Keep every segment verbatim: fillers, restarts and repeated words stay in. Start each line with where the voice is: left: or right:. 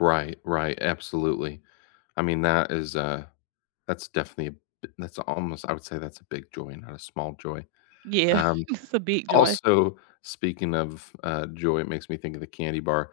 left: Right right, absolutely. I mean that is a that's definitely b that's almost I would say that's a big joy, not a small joy.
right: Yeah,
left: Um,
right: just, a big joy.
left: also speaking of, uh, joy- it makes me think of the candy bar.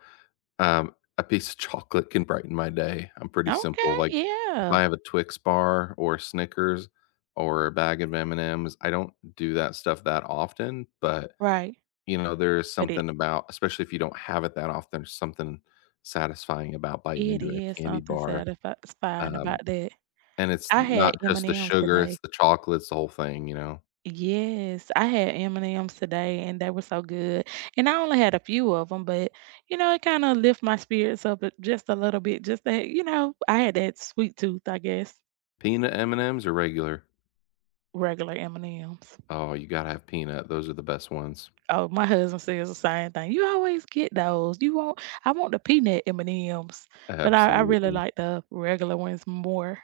left: Um, a piece of chocolate can brighten my day, I'm pretty simple,
right: Okay,
left: like, if
right: yeah.
left: I have a Twix bar or Snickers or a bag of M&M's, I don't do that stuff that often, but,
right: Right.
left: you know, there is
right: But i
left: something about especially if you don't have it that often, there's something satisfying about biting
right: It
left: into a
right: is
left: candy
right: something
left: bar,
right: satisfying
left: um,
right: about that.
left: and it's
right: I had
left: not, just, the
right: M&M's
left: sugar,
right: today.
left: it's the chocolate, it's the whole thing, you know?
right: Yes. I had M&M's today, and they were so good and I only had a few of 'em, but, you know, it, kinda, lift my spirits up, a, just, a little bit, just, that, you know, I had that sweet tooth, I guess.
left: Peanut M&M's or regular?
right: Regular M&M's.
left: Oh, you gotta have peanut, those are the best ones.
right: Oh, my husband says the same thing, "You always get those. You want I want the peanut M&M's," but I I really
left: Absolutely.
right: like the regular ones more.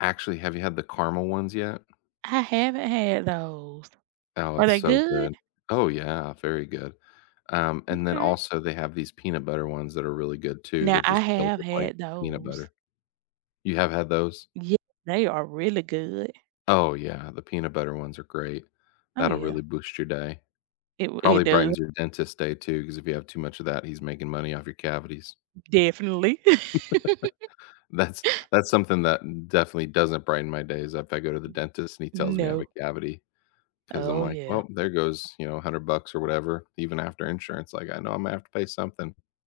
left: Actually, have you had the caramel ones yet?
right: I haven't had those.
left: Oh,
right: Are
left: it's
right: they
left: so
right: good?
left: good. Oh, yeah very good. Um, and then
right: Okay.
left: also they have these peanut butter ones that are really good too,
right: Now
left: they're,
right: I
left: just, filled
right: have
left: with, like,
right: had
left: peanut
right: those.
left: butter. You have had those?
right: Yeah, they are really good.
left: Oh, yeah, the peanut butter ones are great.
right: Oh,
left: That'll
right: yeah.
left: really boost your day.
right: It w it
left: Probably
right: do
left: brightens your dentist's day too, 'cause if you have too much of that he's making money off your cavities.
right: Definitely.
left: That's that's something that definitely doesn't brighten my day, is if I go to the dentist and he tells me I have a
right: No.
left: cavity, 'cause I'm
right: Oh,
left: like,
right: yeah.
left: "Well, there goes, you know, a hundred bucks or whatever," even after insurance, like, I know I'm gonna have to pay something.